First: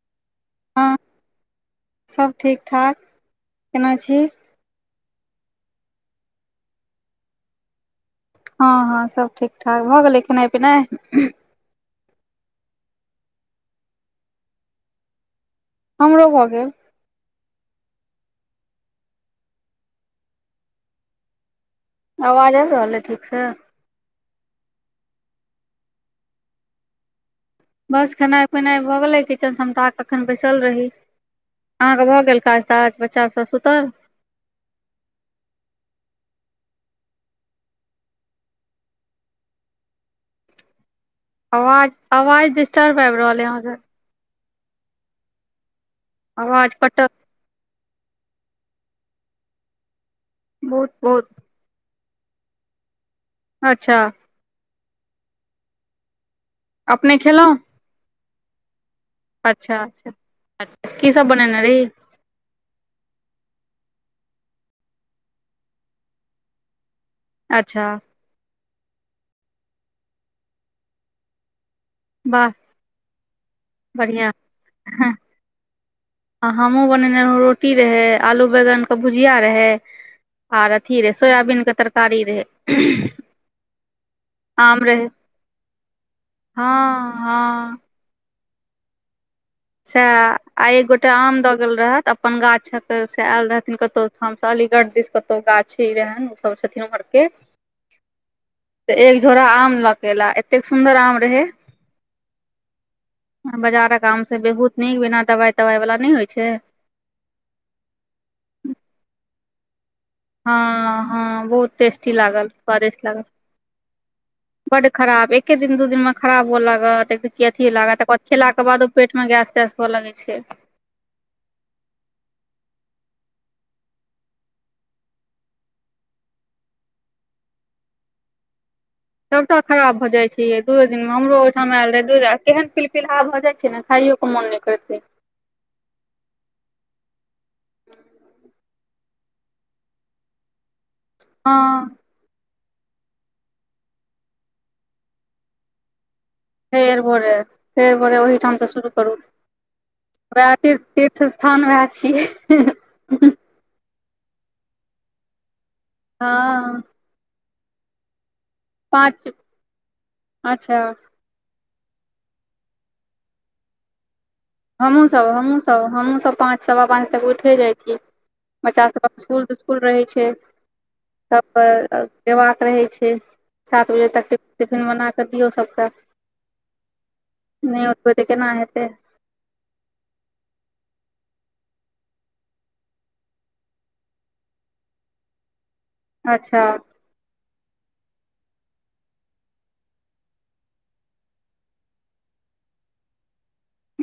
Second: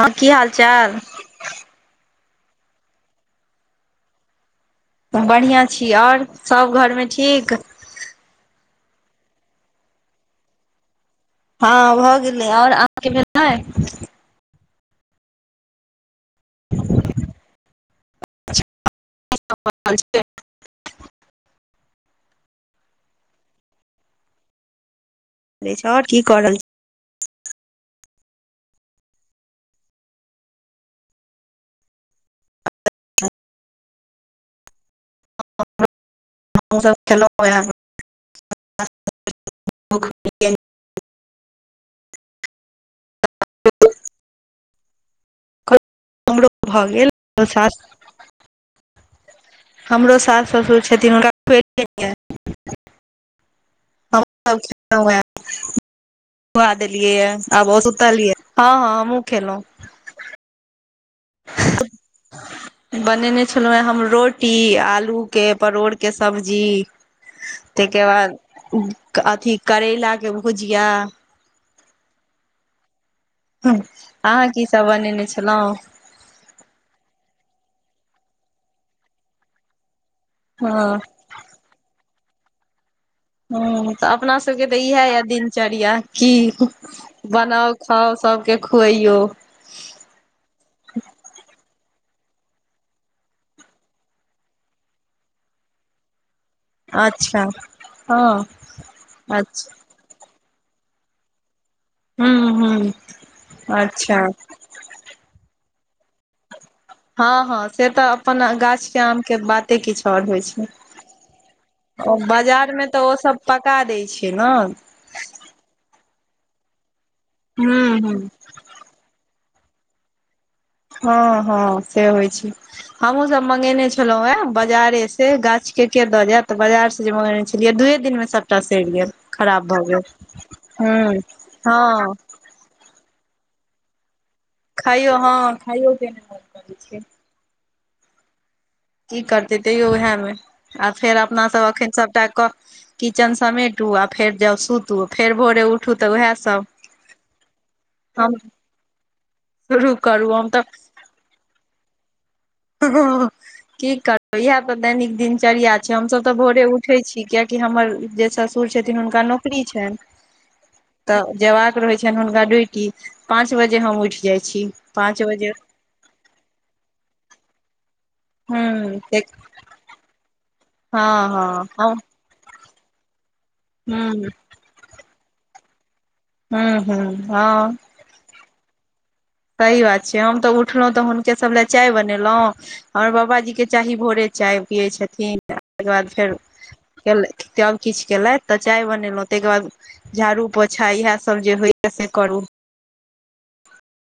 हँ की हाल हँ चाल सब ठीक ठाक केना छी बढ़ियाँ छी आओर सभ घरमे ठीक हँ हँ सभ ठीक ठाक भऽ गेलै खेनाइ पिनाइ हँ भऽ गेलै ओर अहाँके भेलै हमरो भऽ गेल [unintelligible] अबाज आबि रहल अय ठीक से छै आओर की कर रहल बस खेनाइ पिनाइ भऽ गेलै किचन समटा कऽ अखन बैसल रही अहाँके भऽ गेल काज ताज बच्चा सब सुतल सब आवाज-आवाज डिस्टर्ब आबि रहल अय अहाँ के कल हमरो आवाज भऽ कटत गेल [unintelligible] हमरो सास, ससुर बहुत छथिन बहुत हुनका [unintelligible] अच्छा सब खेलऊ हैं, खुआ देलियै अपने यै खेलहुँ आब ओ सुतलयै। हँ-हँ हमहुं अच्छा-अच्छा अच् की सब बनेने रही। [inaudible] बनेने छलहुँ हैं हम रोटी, आलू के परोड़ के सब्जी अच्छा तयके बाद अथी करैला के भुजिया। वाह अच्छा बढ़िया अहाँ की सब बनेने छलऊ। आ हमहुँ बनेने रहौ, रोटी रहे, आलू बैगन के भुजिया रहे, आर हँ अथी रह सोयाबीनके तरकारी रहै। हम्म त अपना सबके त आम इएह रहै यऽ दिनचर्या की हँ बनाउ हँ खाउ सबके खुअइयौ। सैह आय एक गोटा आम दऽ गेल रहैथ, अपन गाछक से ऐल रहथिन कतहु ठाम स अलीगढ़ दिश कतौ गाछी रहैन। सब छथीन उमहरके, अच्छा हँ त एक झोरा अच्छा आम ल क ऐला एतेक सुन्दर आम रहै, हूँ हूँ बजारक अच्छा आम स बहुत नीक बिना दवाई-तवाई वला नहि होइ छै। हँ-हँ से तऽ अपन गाछ के आम के बात ते किछ ओर होइ हँ छै, हँ बहुत टेस्टी ओ लागल बाजार मे स्वादिष्ट त ओ लागल सब पका दै छै न। बड खराब एके दिन, दू दिन मे खराब हुअ लागत, देख- देख क अथिये हूँ लागत, तकरबाद हूँ खेलाके बादो पेट मे गैस-तैस हुअ लगै छै। हँ-हँ से होइ छै। हमहुं सब मंगेने छलहुं हैं, बाजारे से गाछ के-के दऽ जायत त बाजार स जे मंगेने छलियै दूए दिन मे सबटा सइर गेल। सबटा भऽ खराब भ गेल जाय छै यैं, दूए दिन मे हूँ हमरो ओहिठाम आयल रहे हँ दू द केहन पील पिलहा भऽ जाइ छै न खइयो मोन नहि करैत रहै खाइयो हँ खाइयो के नहि मन करै छै। की करतै तैयो ओहै में, आ फेर अपनासभ हँ एखन सभटा कऽ किचन समेंटु आ फेर जाउ सुतू, फेर भोरे उ ठु त वैहै सब। फेर भोरे- फेर भोरे हम ओहिठाम तऽ शुरू करू, शुरू करू हम वैह तऽ फिर तीर्थ स्थान वैह छियै। की करबै इएह तऽ दैनिक दिनचर्या छै, हमसब तऽ भोरे हँ उठै छी किये हमर जे ससुर छथिन, हुनका पाँच नौकरी छनि अच्छा तऽ जेबाक रहै छनि हुनका ड्यूटी पाँच बजे हम उठि जाइ छी पाँच बजे हमहुँसब-हमहुँसब- हमहुँसब पाँच सवा पाँच बजे तक उठे जाइ छी, बच्चा हूँ सबके स्कुल-तिस् कुल रहै छै, हँ तब हँ हँ जबाक रहै छै। सात बजे तक हूँ टिफ-टिफिन बना कऽ दियौ सबकेँ। हम्म -हम्म- हँ। तुरते केना हेतै। सही बात छै, हम तऽ उठलहुँ तऽ हुनके सब लए चाय बनेलौ। हमर बाबाजी के चाही भोरे चाय पियै छथिन तै ओय के बाद फेर अच्छा ऐलै तब किछ ऐले तऽ चाय बनेलौ तै के बाद झाड़ू, पोछा इहै सब जे होय यै से करू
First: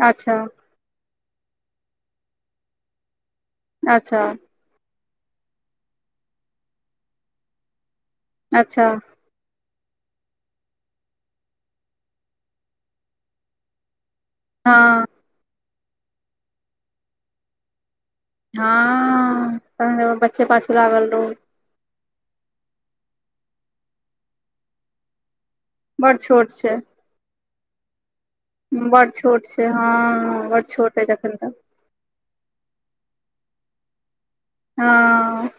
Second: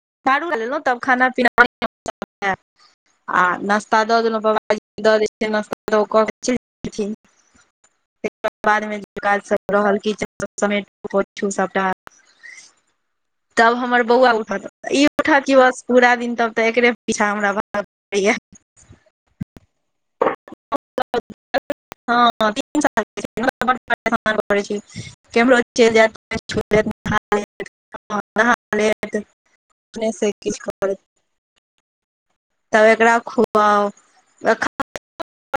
अच्छा झाड़ू [unintelligible] तब खाना-पीना [unintelligible] आ नाश्ता दऽ अच्छा देलौ बबा [unintelligible] द दै छीयै नाश्ता त ओ क कै चैल गेलखिन्ह अच्छा [unintelligible] तै काज सब रहल किचेन सब समेट [unintelligible] सबटा तब हमर बौआ उठत हँ ई उठत की बस पूरा दिन तब तै एकरे पीछा हमरा भागै पड़य यै। हां तहन से हेबै बच्चे पाछू लागल रहू [inaudible] हां तीन साल के छै नै हमरा बड परेशान करै छै। कैम्हरो चैल बड़ जाएत, कीछ छोट छु छै दैत हा [unintelligible] बड़ अपने से किछ करै जखन तै तब एकरा खुआव [unintelligible] हां।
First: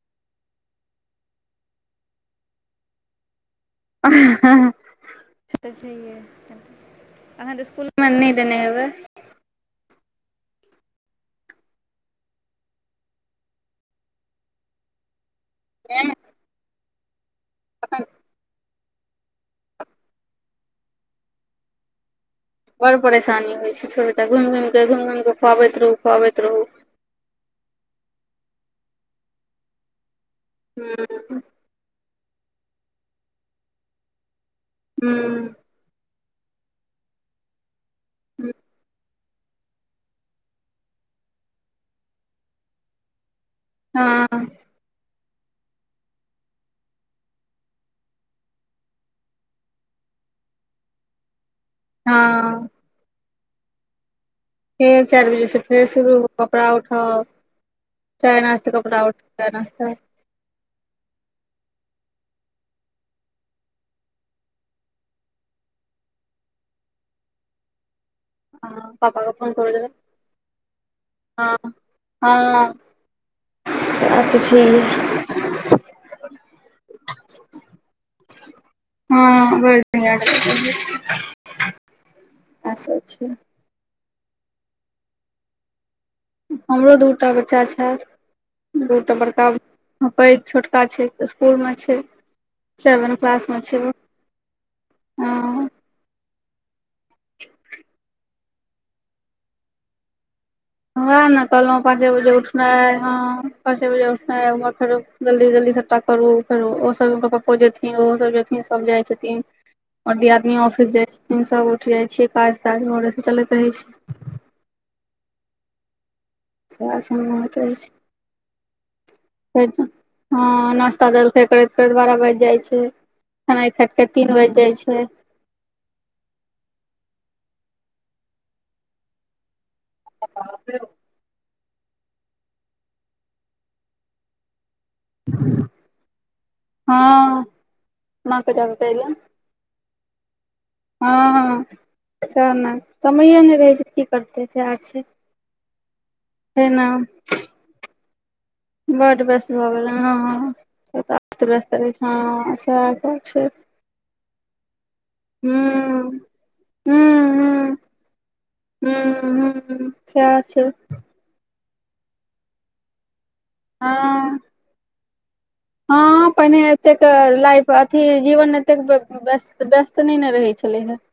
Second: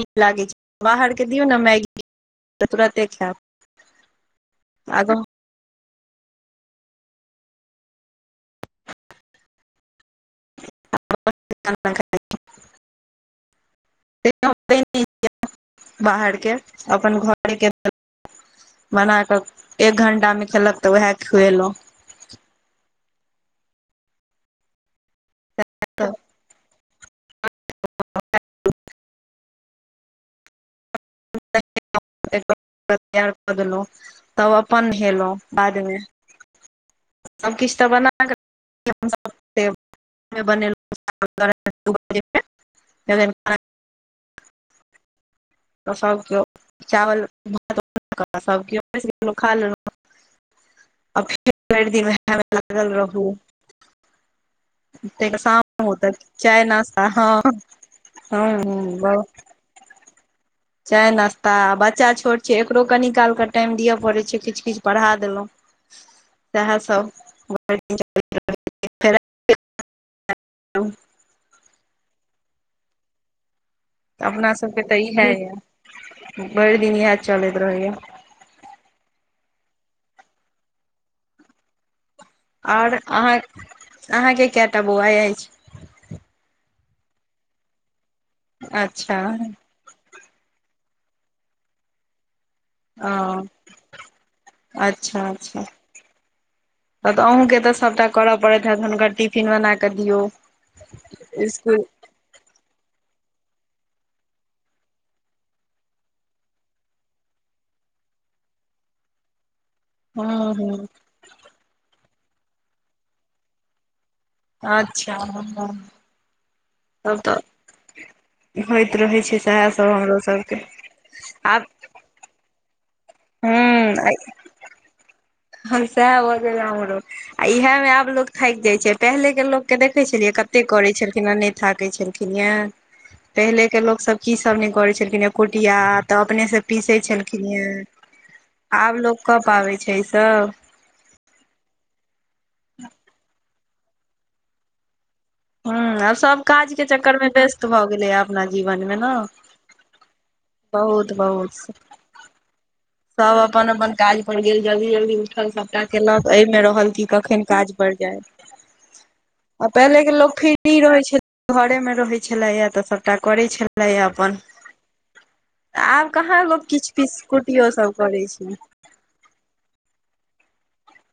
नीक लागै छै, बाहर के दियौ नै मैगी तै तुरते खैत। से तै छहियै अखन तै स्कुलमे नै देनै हेबै? के खाना खाय हम दै नै छीयै एं बाहर के अपन घरे के अखन देलौ। बना के एक घंटा मे खेलक तै वहै खुएलौ। बड़ परेशानी होय छै, [unintelligible] घुइम-घुइम के, घुइम-घुइम कै खुवावैत रहु तऽ खुवाबैत रहू हूँ। [unintelligible] तैयार कऽ देलौ तब अपन नेहेलौ हूँ बाद मे सब किछ तऽ बना क [inaudible] [unintelligible] नै बनेलौ चावल तै अड़हाय दु बजे फेर जखैन खाना हां। त सब कियो चावल भातऽ [unintelligible] सब कियो बैस गेलौ खा लेलौ। आ फेर भैर दिन उहै मे हँ लागल रहू फेर चाएर तैके बजे से फेर शामो तक शुरू चाय कपड़ा नास्ता उठाव हँ चाय-नाश्ता, हूं कपड़ा उठ चाय-नाश्ता चाय-नाश्ता बच्चा छोट छै एकरो कनी कालके टाइम दिए पड़य छै, किछ-किछ पढ़ा देलौ। साहै सब भर दिन [unintelligible] हां पप्पा के फोन करै गेलय हां-हां। तै अपना सबके तै इहै यै भैर दिन इहै चलैत रहै यै। हां भैर दिन इहै सब रहय यै। और अहाँ के अहाँ के कएटा बौआ ऐछ? हमरो दू टा बच्चा छैथ, दूटा अच्छा बड़का हां पैग छोटका छै तै स्कुल में छै। ओ सेवन क्लास मे छै ओ अच्छा हां अच्छा तब तै अहूँ के तै सबटा करय पड़ैत हैत हुनकर टिफिन बना कै दियौ उहो मे कहलौ स्कुल पच पाँचे बजे उठनाय हां पाँचे बजे उठनाय उमर फेरो जल्दी-जल्दी सबट्टा करू फेर ओ-ओसभ हिनकर पप्पो जेथिन ओहो सब जेथिन सब जाइ छथिन और हँ दीयादिनियो हँ ऑफिस जाय छथिन सब उठ जाय छियै काज ताज भोरे स चलैत रहै छैय। अच्छा। सएह तब सम तऽ बात अइछ। होइत रहै छै सएह सब हमरो सबके हँ नाश्ता जलखय आब करइत दस, बारह बाइज जाइ छैय। खेनाइ खाइत-खाइत तीन बाइज जाइ छैय। अखन सेह भ गेल ए हमरो आ इहेमे आब लोक थाइक जाय छैय पहिले के लोक के देखै छलियै कते करय छलखिन नै थाकय छलखिन ये पहिलेके लोक सब की सब नै करय छल खिन ये कुटिया त अपने से पीसय हँ छलखिन हें। माँ के जाके कहि आब देब लोक कऽ पाबै छैय इ सब। हँ सेह ने समये नै रहै छैय की करतै सेह छैय। ह आ सभ काजके चक्करमे व्यस्त भ गेलैए अपना जीवनमे न। बड व्यस्त भऽ गेलै हँ अस्त बहुत-बहुत। व्यस्त रहय [unintelligible] सब अपन-अपन काज पर गेल जल्दी-जल्दी। उठल सबटा हुँ केलक अयमे रहल कि कखैन काज हुँ हुँ परड जाय। हुँ आ हुँ पहिलेके लोक सैह छै फ्री रहै छै घरेमे रहै छलै त सभटा करै छलै हँ अपन। आब हँ कहाँ पहिने लोक किछ एतेक पिस लाइफ कुटियो सब अथी करै छै जीवन एते स्त व्यस्त-व्यस्त नै ने रहै छलै हे।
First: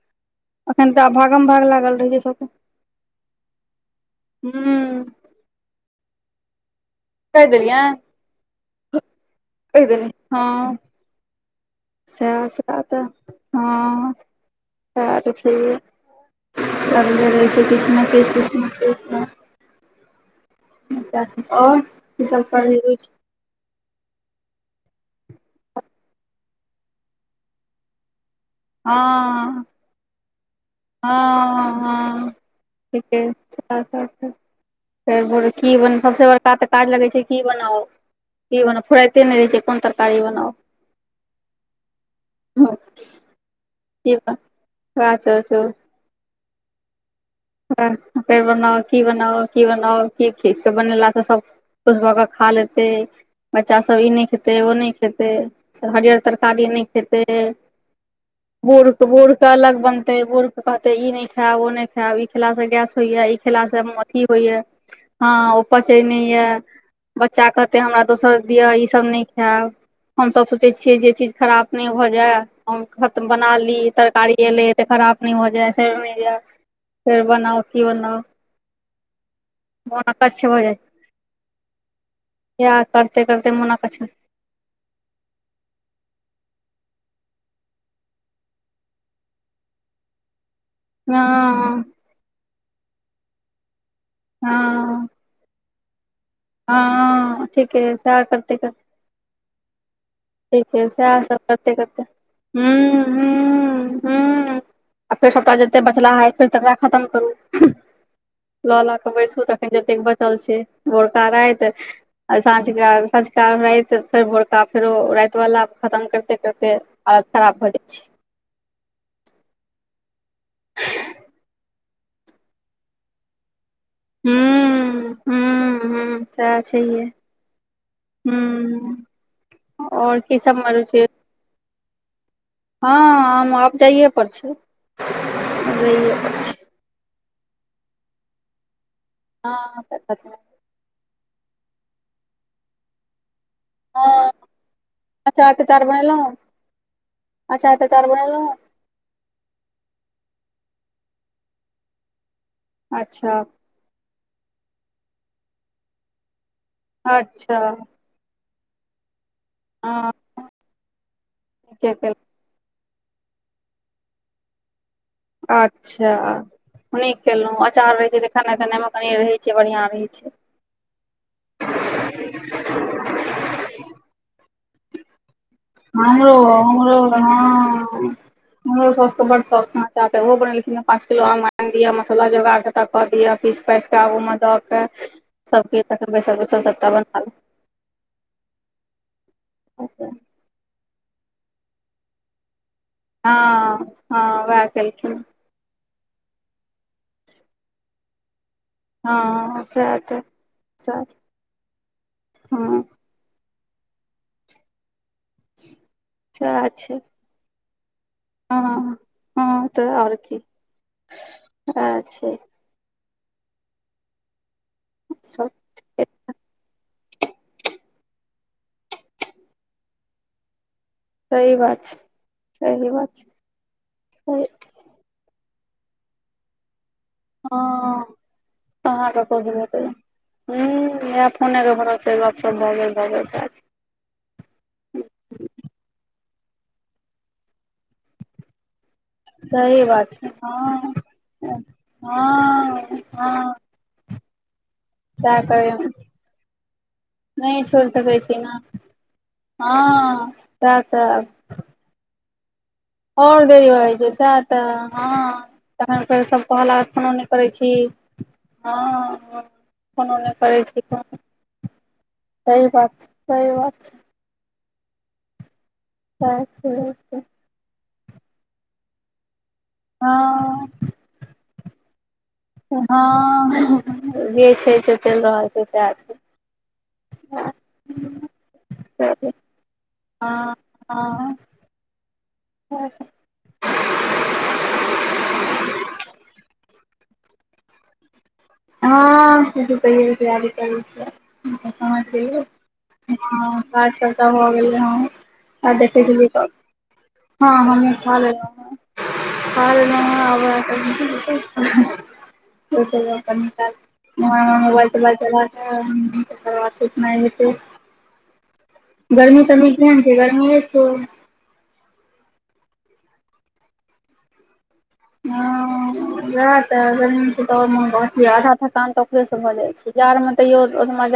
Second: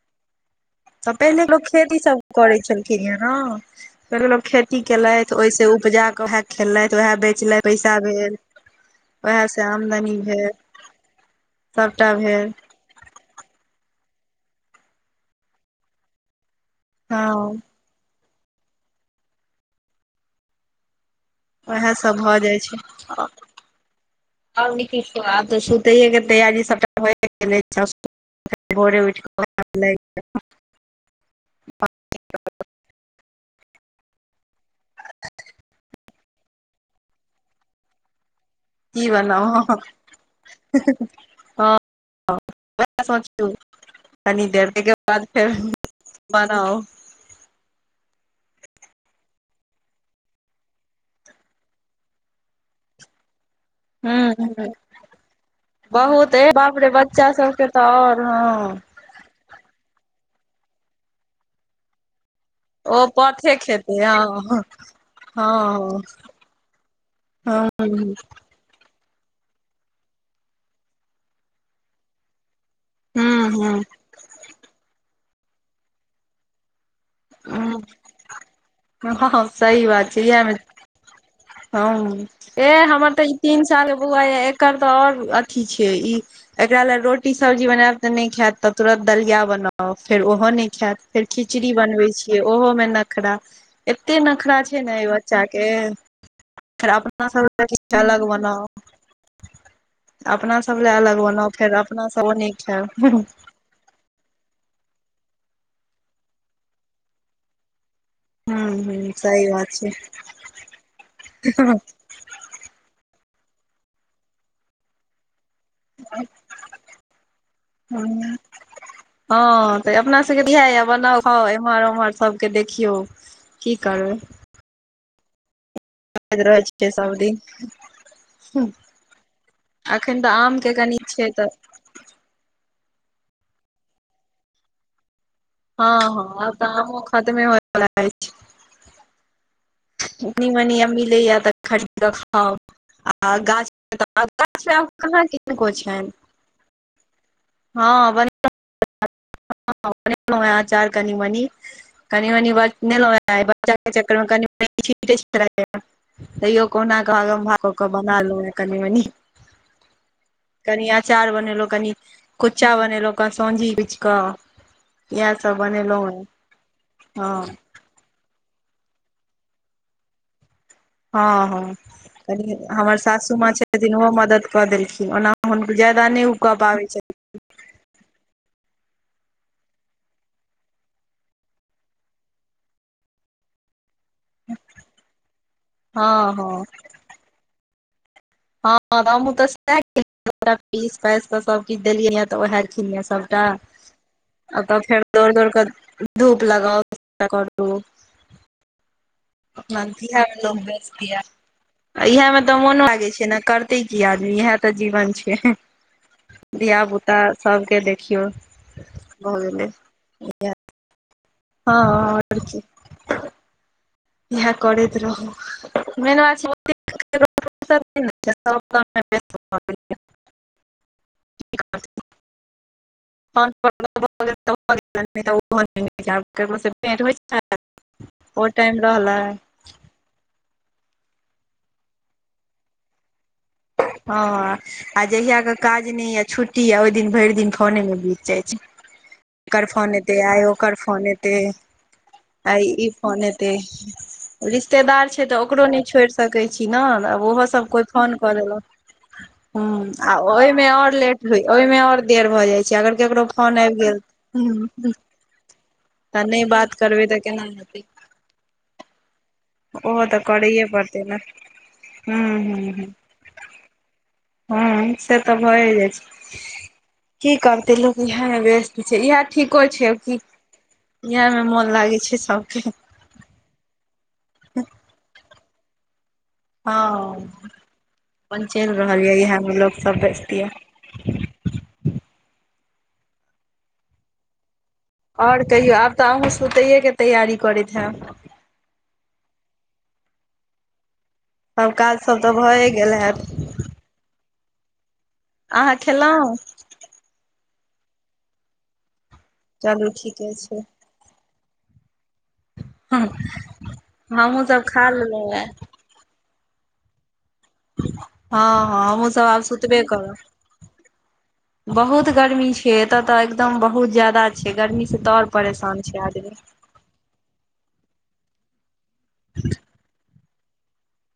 अखन तऽ त पहिले भागम भाग लोक लागल खेती रहै छै सब सबके करे छलखिन ये न पहिले लोक खेती हुँ केलैथ त ओय स उपजाके वहे खेलथि वेह कहि बेचलथि देलियै पैसा भेल। उएह से आमदनी भेल हँ सभटा सेह भेल सब। सेह त हँ सेह त छैहे। हँ किछ न किछ, किछ न किछ [inaudible] ओहेसभ की भ सब जाइ करही छैय रोज? आ आओ नीके छौ आब त सुतेये के तैयारी सबटा भये गेलै। भोरे हँ उठिकऽ [unintelligible] हँ- हँ ठीके छैय [unintelligible] फेरो भोरे की बनाउ सबसे बड़का त काज लगै छैय की बनाउ। की बनाउ फुराइते नै रहै छैय कोन तरकारी हँ बनाउ। सोचू [unintelligible] बनाओ। फेर बनाउ की बनाउ की बनाउ की से बनेला त सब खुश भ क खा लेतै। बच्चा सभ इ नहि खेतै हूं ओ नै खेतै हरियर तरकारी नै खेतै। त और हँ। बुढ़-बुढ़ के अलग बनतै बुढ़ के कहतै इ न खैब ओ नय खैब इ खेला स गैस ओ होइया इ पथे खेला स खेतै अथी होइया हँ हँ ओ पचय नै ये। बच्चा हँ कहतै हमरा दोसर दिअ इसभ नै खैब हमसभ सोचै छियै जे इ चीज खराप नै भ जाए। हम खत बना हूं ली तरकारी एलैये त खराब नै भ जाय सइर नै जाए। फेर बनाउ हूं की बनाउ। हँ हॅं हॅं सही मोन बात छै यैह अकच्छ मे भऽ जाइ हं ए या हमर करते तऽ ई करते तीन मोना कहै साल छै बौआ यै एकर तऽ और अथी छै ई। एकरा लै रोटी सब्जी बनैब तऽ नहि खैत त तुरत दलिया बनाउ फेर ओहो नै खैत फेर खिचड़ी हँ बनबै छियै ओहो में नखरा एत्ते नखरा छै ने हँ ऐ बच्चा के के फेर अपना हँ सबलै ठीके किछ सएह अलग करते बनाउ करते अपना सब ठीके लए अलग सैह सब बनाउ करते फेर करते अपना सब ओ नहि हूं खायब हूं। हूं आ फेर सबटा जत्ते बचलाहा ऐ फेर तकरा खतम करू। लऽ लऽ कऽ हूं बैसू सही तखनि बात छै जतेक बचल छै भोरका राति आ सांझका संझका राति फेर भोरका फेरो राति वला। खतम करिते करिते हालत खराब भऽ जाइ छै। हँ तऽ अपना सबके त यैहै यै बनाउ खाउ एमहर उम्हर सब के देखियौ की करबै हूं। हूं हूं सैह रहै छियै छैेहे सब दिन हूं। और अखन तऽ की आम सब के [unintelligible] कनि छै। तऽ हँ हमुं आब जाइए पर छी। हँ हँ आब त आमो खतमे होइ वला अछि। हँ। कनी मनी आब मिलैयै तऽ खरीद कऽ खाउ आ गाछ [unintelligible] हँ, गाछ आब कहाँ अचार किनको तचार छनि बनेलहुँ अचार हँ तचार बड बनेलहुँ [unintelligible] हं बनेलौं हैं अचार कनि मनि कनि मनी बनेलौं अच्छा हैं [unintelligible] जाइ के चक्कर मे हम कनी मनी [unintelligible] तैयो कहुना कऽ कऽ अच्छा [unintelligible] कऽ कऽ बना लेलौं हैं कनी मनी, हँ कनी अचार बनेलौं ठीके कनी केलहुँ कुच्चा बनेलौं, कसोंझी बिचक। अच्छा नीक हँ केलौं, अ अचार रहै छै त खेनाइ तेनाइ मे कनि रहै छै बढ़ियां रहै छै। हँ हँ कनि हमर सासु माँ छथिन ओहो मदद कऽ देलखिन ओना हुनक ज्यैदा नहि ऊ कऽ पाबै छथि हँऽऽ हमरो साउस के बड सौख छैन अचार के ओहो बनेलखिन हैं, पाँच किलो आम आनि दिया मसल्ला जोगाक सभटा कऽ दिअ पीस पैस कऽ आगूमे दऽ कै सभकिछ तखन हँ बैसल बैसल हँ सभटा बना लेत हँ तऽ हमु तऽ सैह ले। केलियैऐ पीस पाइस कऽ सबकिछ देलियैयै त ओहै [unintelligible] सबटा हँ हँ वएह आ तब फेर केलखिन दौड़ दौड़ कऽ धूप लगाउ [unintelligible] करू। हँ। [unintelligible] सएह तऽ लोक बय्सत सएह हैत इहैमे तऽ मोन हँ लागै छै ने कर तै की आदमी इहै त जीवन छै हैं सएह धिया छै पुता सबके देख खियौ हँ भऽ हँ गेलै तऽ आओर की हैयै हँ सएह छै और की इहै करैत रहु सब मेन बात छै [unintelligible] सही बात छै सही बात। छै [unintelligible] भऽ जेतै सही। त भऽ जेतै नै त ओ हँ [unintelligible] [unintelligible] ओ टाइम रहलैय। ऊं यैह फोनेके भरोसे गपसप भऽ गेल भऽ गेल सैह छै। हँ आ जहियाक काज नै यै छुट्टी यै ओइ दिन भरि दिन फोने मे बीत जाइ छै। [inaudible] कर सही फोन बात एतै छै आइ ओकर हँ फोन एतै आइ हँ ई फोन एतै। हँ रिश्तेदार छै सएह तऽ ओकरो करियौ नहि छोड़ि सकैत छी ने, आब ओहो नहि सब छोड़ि कोइ फोन सकै छी कऽ ने देलक। ह आ हँ ओहिमे ओर लेट हो, ओहिमे और देर भऽ जाइ छै। अगर केकरो और फोन देरी भ आबि जाई छै सैह गेल तऽ हँ। तखन फेर तऽ ओ सब नहि कहऽ बात लागत करबै फोनो तऽ नहि केना करै छी, हेतै हँ। ओहो फोनो तऽ नहि करै करैए छीही, पड़तै ने तु हूँ सही हूँ हूँ बात छै सही बात छै। हूँ से तऽ भए जाइ छै की करतै लोक। इएहे मे व्यस्त छै, इएहे ठीको छै की, हँ इहे मे मोन लागे छै सबके। हँ, जे छै से चलि रहल छै सएह छै। हँ अपन चलि रहल ये छै इएह मे लोक सब व्यस्त ये। हँ हँ [unintelligible] आओर कहियौ आब तऽ अहूँ सुतैएके तैयारी करैत हैब। हँ, सुतैये के तैयारी करै छियै। सब काज समझ सब तऽ गेलियै भए गेल हैत। हँ काज सबटा भऽ गेलै हँ, सैह अहाँ देखै छलियै खेलहुँ तब हँ हमहूँ खा लेलों हैं, खा चलू लेलों है आ ठीके छै वैह ओ त वैह कनीराम, हमहूँसभ खा मोबाइल चला लेलहुँ चला ये। कऽ। [unintelligible] तकर बाद सुतनाइ हेतै। हँ हँ हमहूँ सब आब गर्मी तनी सुतबे केहन करब। छै गर्मीये छौ बहुत गर्मी छै एत तऽ एकदम बहुत ज्यादा छै, गर्मीसँ तऽ आओर परेशान छै आदमी। हं गर्मी से त और मोन, आधा थकान त ओकरे से भऽ जाय छै जाड़ में तैयो